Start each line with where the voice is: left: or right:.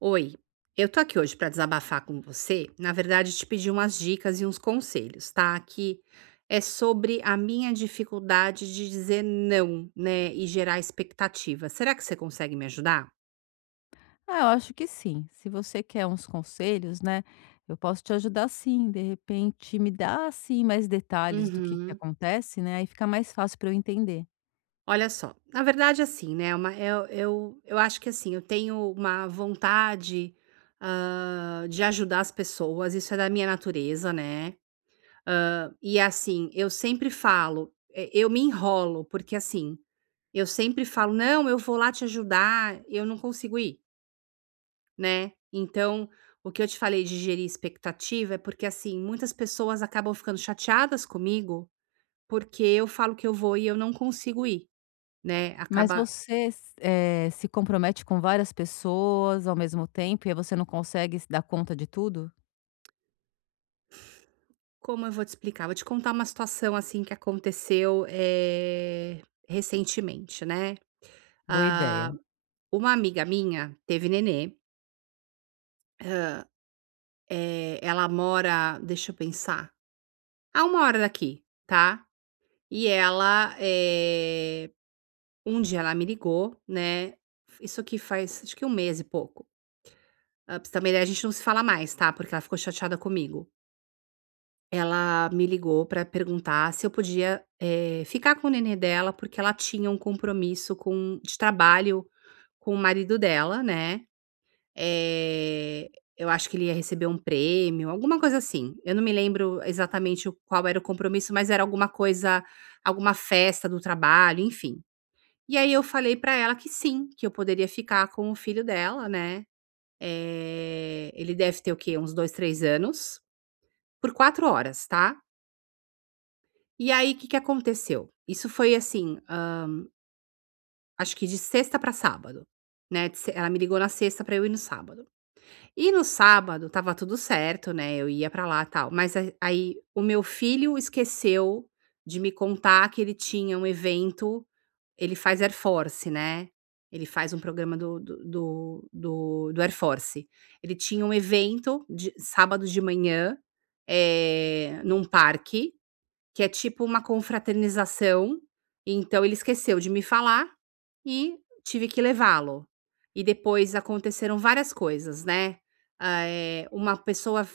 right: Oi, eu tô aqui hoje pra desabafar com você. Na verdade, te pedir umas dicas e uns conselhos, tá? Que é sobre a minha dificuldade de dizer não, né? E gerar expectativa. Será que você consegue me ajudar?
left: Ah, eu acho que sim. Se você quer uns conselhos, né, eu posso te ajudar sim. De repente, me dá assim mais detalhes do que
right: Uhum.
left: acontece, né? Aí fica mais fácil para eu entender.
right: Olha só, na verdade, assim, né? Eu acho que assim, eu tenho uma vontade de ajudar as pessoas, isso é da minha natureza, né? E assim, eu sempre falo, eu me enrolo, porque assim, eu sempre falo: "Não, eu vou lá te ajudar", eu não consigo ir, né. Então, o que eu te falei de gerir expectativa é porque, assim, muitas pessoas acabam ficando chateadas comigo, porque eu falo que eu vou e eu não consigo ir, né,
left: Mas
right: acaba
left: você se compromete com várias pessoas ao mesmo tempo e aí você não consegue se dar conta de tudo?
right: como eu vou te explicar? Vou te contar uma situação, assim, que aconteceu, recentemente, né.
left: Boa
right: Ah,
left: ideia.
right: uma amiga minha teve nenê. Ela mora, deixa eu pensar, a uma hora daqui, tá. E ela, eh, Um dia ela me ligou, né, isso aqui faz acho que um mês e pouco, pra você ter uma ideia, a gente não se fala mais, tá, porque ela ficou chateada comigo. Ela me ligou pra perguntar se eu podia, ficar com o nenê dela, porque ela tinha um compromisso com de trabalho com o marido dela, né. Eh, eu acho que ele ia receber um prêmio, alguma coisa assim. Eu não me lembro exatamente o qual era o compromisso, mas era alguma coisa, alguma festa do trabalho, enfim. E aí eu falei pra ela que sim, que eu poderia ficar com o filho dela, né. Ele deve ter o quê? Uns 2, 3 anos, por 4 horas, tá. E aí o que que aconteceu? Isso foi assim, acho que de sexta pra sábado, né, de se ela me ligou na sexta pra eu ir no sábado. E no sábado estava tudo certo, né, eu ia pra lá, tal, mas a aí o meu filho esqueceu de me contar que ele tinha um evento. Ele faz Air Force, né, ele faz um programa do Air Force. Ele tinha um evento de sábado de manhã, num parque, que é tipo uma confraternização, então ele esqueceu de me falar e tive que levá-lo. E depois aconteceram várias coisas, né. Uma pessoa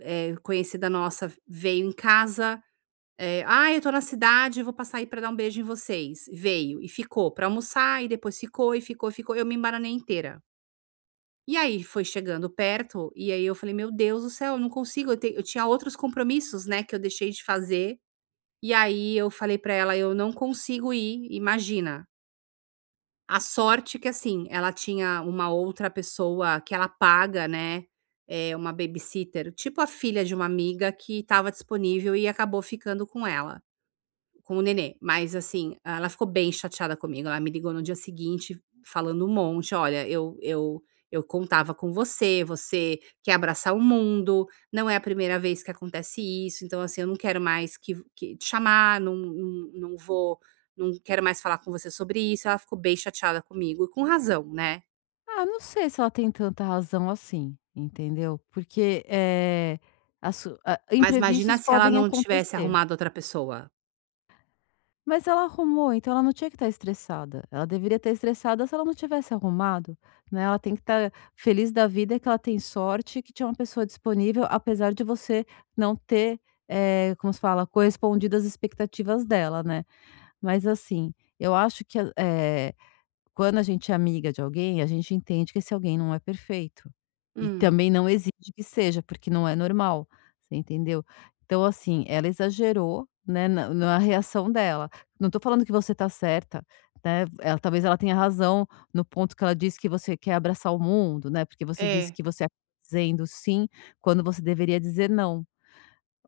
right: conhecida nossa veio em casa, "Ai, eu tô na cidade, vou passar aí pra dar um beijo em vocês". Veio e ficou pra almoçar, e depois ficou, e ficou, e ficou, eu me embananei inteira. E aí foi chegando perto, e aí eu falei: "Meu Deus do céu, eu não consigo, eu tinha outros compromissos, né, que eu deixei de fazer". E aí eu falei pra ela: "Eu não consigo ir", imagina. A sorte que, assim, ela tinha uma outra pessoa que ela paga, né. É uma babysitter, tipo a filha de uma amiga, que estava disponível e acabou ficando com ela. Com o nenê. Mas, assim, ela ficou bem chateada comigo, ela me ligou no dia seguinte falando um monte: "Olha, eu eu contava com você, você quer abraçar o mundo, não é a primeira vez que acontece isso, então assim, eu não quero mais que te chamar, não, não vou, não quero mais falar com você sobre isso". Ela ficou bem chateada comigo e com razão, né.
left: Ah, não sei se ela tem tanta razão assim, entendeu? Porque as
right: Mas imagina
left: imprevistos
right: se ela
left: podem
right: não tivesse
left: acontecer.
right: arrumado outra pessoa.
left: Mas ela arrumou, então ela não tinha que estar estressada. Ela deveria estar estressada se ela não tivesse arrumado, né. Ela tem que estar feliz da vida que ela tem sorte que tinha uma pessoa disponível, apesar de você não ter, como se fala, correspondido às expectativas dela, né. Mas assim, eu acho que quando a gente é amiga de alguém, a gente entende que esse alguém não é perfeito. E
right: Hum.
left: também não exige que seja, porque não é normal, você entendeu? Então, assim, ela exagerou, né, na reação dela. Não tô falando que você tá certa, né, ela talvez ela tenha razão no ponto que ela disse que você quer abraçar o mundo, né, porque você disse
right: É.
left: que você é dizendo sim, quando você deveria dizer não.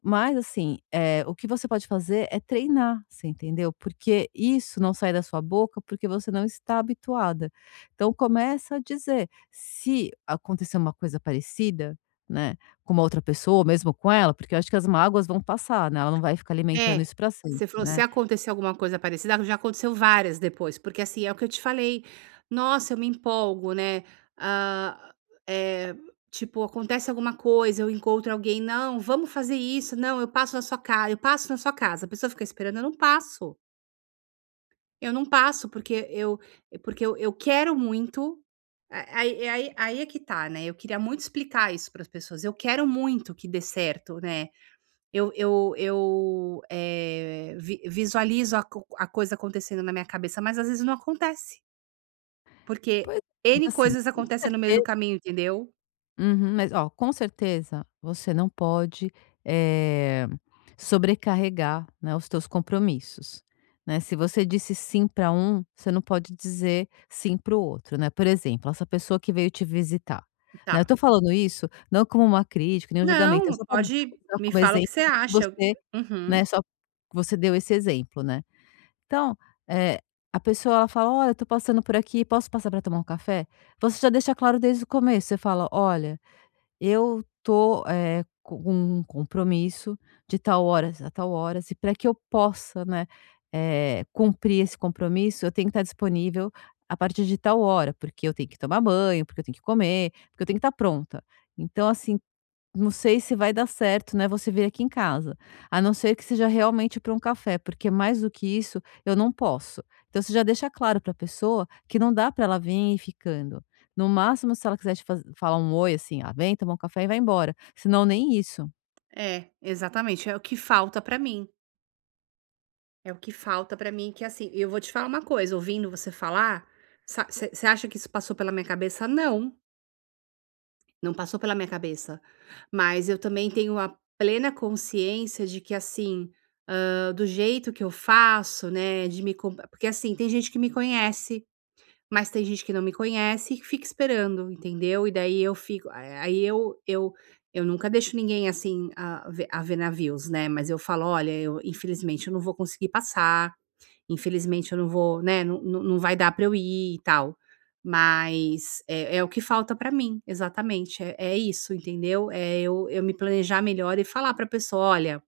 left: Mas assim, é o que você pode fazer é treinar, você entendeu? Porque isso não sai da sua boca, porque você não está habituada. Então começa a dizer, se acontecer uma coisa parecida, né, com uma outra pessoa, ou mesmo com ela, porque eu acho que as mágoas vão passar, né, ela não vai ficar alimentando
right: É,
left: isso para sempre,
right: você falou: "Se
left: né.
right: acontecer alguma coisa parecida", já aconteceu várias depois, porque, assim, é o que eu te falei, nossa, eu me empolgo, né. ah, eh, tipo, acontece alguma coisa, eu encontro alguém: "Não, vamos fazer isso, não, eu passo na sua casa, eu passo na sua casa", a pessoa fica esperando, eu não passo, porque eu quero muito, a aí aí aí é que tá, né, eu queria muito explicar isso para as pessoas, eu quero muito que dê certo, né. Eu, eh, vi visualizo a coisa acontecendo na minha cabeça, mas às vezes não acontece, porque
left: Pois é, mas
right: N
left: assim,
right: coisas
left: com
right: acontecem no meio do
left: certeza.
right: caminho, entendeu?
left: Uhum, mas ó, com certeza você não pode, eh, sobrecarregar, né, os teus compromissos, né. Se você disse sim para um, você não pode dizer sim para o outro, né. Por exemplo, essa pessoa que veio te visitar, né, eu
right: Tá.
left: tô falando isso não como uma crítica, nem um julgamento, é
right: Não,
left: só para
right: pode
left: usar
right: me
left: como
right: fala o que
left: exemplo
right: você
left: do que
right: acha.
left: você,
right: Uhum.
left: né, só que você deu esse exemplo, né. Então, eh, a pessoa ela fala: "Olha, eu tô passando por aqui, posso passar para tomar um café?". Você já deixa claro desde o começo, você fala: "Olha, eu tô, com um compromisso de tal horas a tal horas e para que eu possa, né, cumprir esse compromisso, eu tenho que estar disponível a partir de tal hora, porque eu tenho que tomar banho, porque eu tenho que comer, porque eu tenho que estar pronta. Então assim, não sei se vai dar certo, né, você vir aqui em casa. A não ser que seja realmente para um café, porque mais do que isso, eu não posso. Então você já deixa claro para a pessoa que não dá para ela vir e ir ficando. No máximo, se ela quiser te faz falar um oi, assim: "Ah, vem tomar um café" e vai embora, senão nem isso".
right: É, exatamente, é o que falta pra mim, é o que falta pra mim que, assim, eu vou te falar uma coisa, ouvindo você falar, você acha que isso passou pela minha cabeça? Não, não passou pela minha cabeça, mas eu também tenho a plena consciência de que, assim, do jeito que eu faço, né, de me com porque assim, tem gente que me conhece, mas tem gente que não me conhece e que fica esperando, entendeu. E daí eu fico, a aí eu nunca deixo ninguém, assim, a ver navios, né, mas eu falo: "Olha, eu infelizmente eu não vou conseguir passar, infelizmente eu não vou, né, não, não vai dar para eu ir e tal". Mas é o que falta para mim, exatamente, é isso, entendeu. Eu me planejar melhor e falar pra pessoa: "Olha,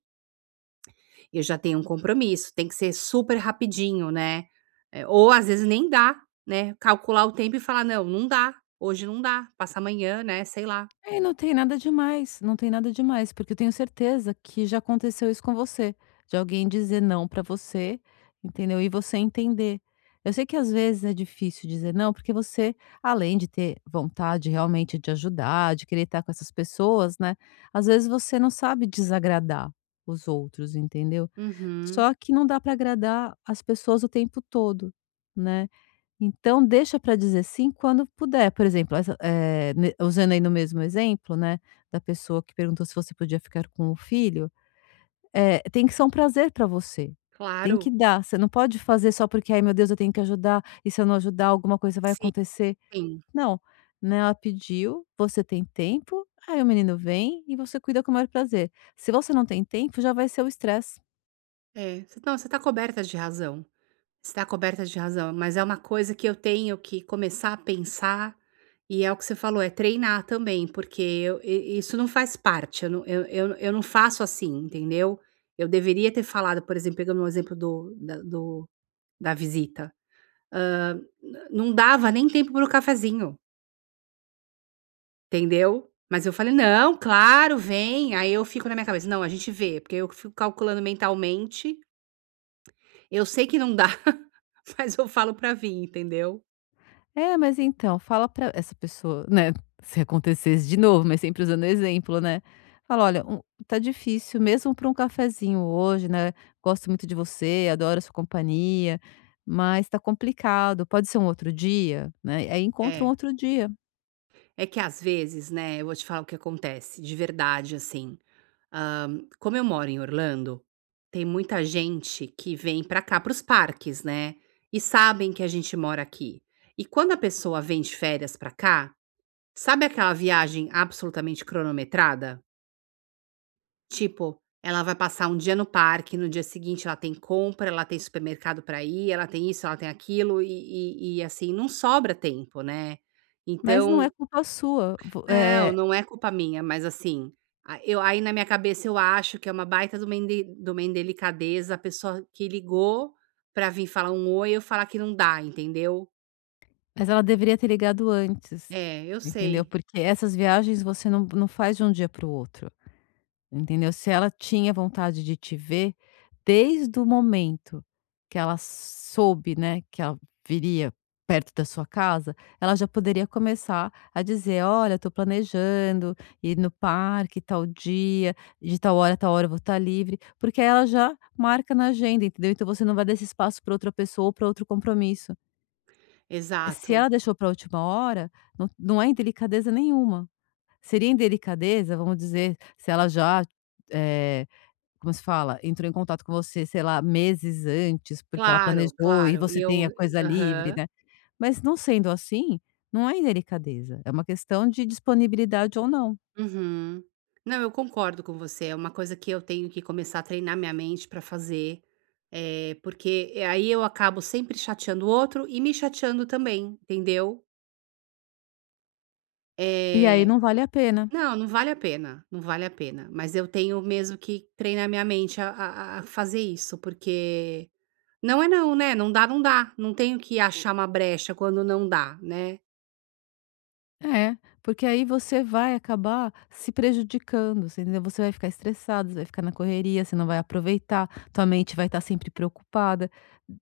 right: eu já tenho um compromisso, tem que ser super rapidinho, né. Ou às vezes nem dá, né, calcular o tempo e falar: 'Não, não dá, hoje não dá, passa amanhã'", né, sei lá.
left: É, e não tem nada demais, não tem nada demais, porque eu tenho certeza que já aconteceu isso com você, de alguém dizer não pra você, entendeu? E você entender. Eu sei que às vezes é difícil dizer não, porque você, além de ter vontade realmente de ajudar, de querer estar com essas pessoas, né? Às vezes você não sabe desagradar os outros, entendeu?
right: Uhum.
left: Só que não dá pra agradar as pessoas o tempo todo, né? Então deixa para dizer sim quando puder, por exemplo, essa eh, ne usando aí no mesmo exemplo, né, da pessoa que perguntou se você podia ficar com o filho, tem que ser um prazer para você, tem que
right: Claro.
left: dar, você não pode fazer só porque: "Ai meu Deus, eu tenho que ajudar, e se eu não ajudar alguma coisa vai
right: Sim,
left: acontecer".
right: sim.
left: Não, né, ela pediu, você tem tempo, aí o menino vem e você cuida com o maior prazer. Se você não tem tempo, já vai ser o estresse.
right: É, você não, você tá coberta de razão, você está coberta de razão, mas é uma coisa que eu tenho que começar a pensar, e é o que você falou, é treinar também, porque eu i isso não faz parte, eu não faço assim, entendeu. Eu deveria ter falado, por exemplo, pegando o exemplo do da do da visita. N Não dava nem tempo para o cafezinho, entendeu. Mas eu falei: "Não, claro, vem". Aí eu fico na minha cabeça: "Não, a gente vê", porque eu fico calculando mentalmente. Eu sei que não dá, mas eu falo pra vir, entendeu.
left: É, mas então, fala pra essa pessoa, né, se acontecesse de novo, mas sempre usando exemplo, né. Fala: "Olha, um tá difícil mesmo para um cafezinho hoje, né, gosto muito de você, adoro a sua companhia, mas tá complicado, pode ser um outro dia?", né, aí encontra um
right: É.
left: outro dia,
right: É que às vezes, né, eu vou te falar o que acontece, de verdade, assim, como eu moro em Orlando, tem muita gente que vem pra cá, para os parques, né, e sabem que a gente mora aqui. E quando a pessoa vem de férias pra cá, sabe aquela viagem absolutamente cronometrada? Tipo, ela vai passar um dia no parque, no dia seguinte ela tem compra, ela tem supermercado para ir, ela tem isso, ela tem aquilo, e assim, não sobra tempo, né.
left: mas não
right: Então
left: é culpa sua,
right: não, não é culpa minha, mas assim, a eu aí na minha cabeça eu acho que é uma baita de uma indelicadeza, a pessoa que ligou para vir falar um "oi", eu falar que não dá, entendeu.
left: mas ela deveria ter ligado antes,
right: É, eu
left: entendeu,
right: sei.
left: porque essas viagens você não faz de um dia para o outro. Entendeu? Se ela tinha vontade de te ver, desde o momento que ela soube, né, que ela viria perto da sua casa, ela já poderia começar a dizer: "Olha, estou planejando ir no parque tal dia, de tal hora a tal hora eu vou estar livre", porque ela já marca na agenda, entendeu? Então você não vai dar esse espaço para outra pessoa ou para outro compromisso. Se ela
right: Exato.
left: deixou para a última hora, não, não é indelicadeza nenhuma. Seria indelicadeza, vamos dizer, se ela já. eh, Como se fala? Entrou em contato com você, sei lá, meses antes, porque ela
right: Claro,
left: planejou e
right: claro. E
left: você
right: eu
left: tem a coisa livre,
right: Aham.
left: né. Mas não sendo assim, não é delicadeza, é uma questão de disponibilidade ou não,
right: Uhum. Não, eu concordo com você. É uma coisa que eu tenho que começar a treinar minha mente para fazer, é porque, aí eu acabo sempre chateando o outro e me chateando também, entendeu?
left: e aí
right: É.
left: não vale a pena.
right: Não, não vale a pena, não vale a pena. Mas eu tenho mesmo que treinar minha mente a fazer isso, porque não é não, né? Não dá, não dá. Não tenho que achar uma brecha quando não dá, né?
left: É, porque aí você vai acabar se prejudicando, você entendeu? Você vai ficar estressado, você vai ficar na correria, você não vai aproveitar, tua mente vai estar sempre preocupada,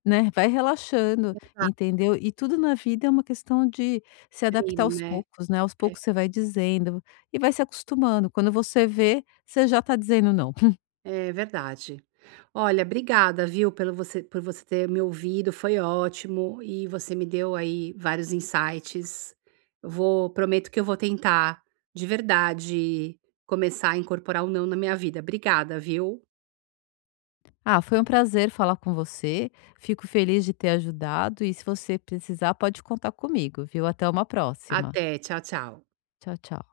left: né? Vai relaxando,
right: Não dá,
left: entendeu? E tudo na vida é uma questão de se adaptar
right: treino,
left: aos
right: né?
left: poucos, né? Aos
right: É.
left: poucos você vai dizendo e vai se acostumando. Quando você vê, você já está dizendo não.
right: É verdade. Olha, obrigada, viu, pelo você por você ter me ouvido, foi ótimo e você me deu aí vários insights. Eu vou prometo que eu vou tentar, de verdade, começar a incorporar o não na minha vida. Obrigada, viu?
left: Ah, foi um prazer falar com você. Fico feliz de ter ajudado e se você precisar, pode contar comigo, viu? Até uma próxima.
right: Até, tchau, tchau.
left: Tchau, tchau.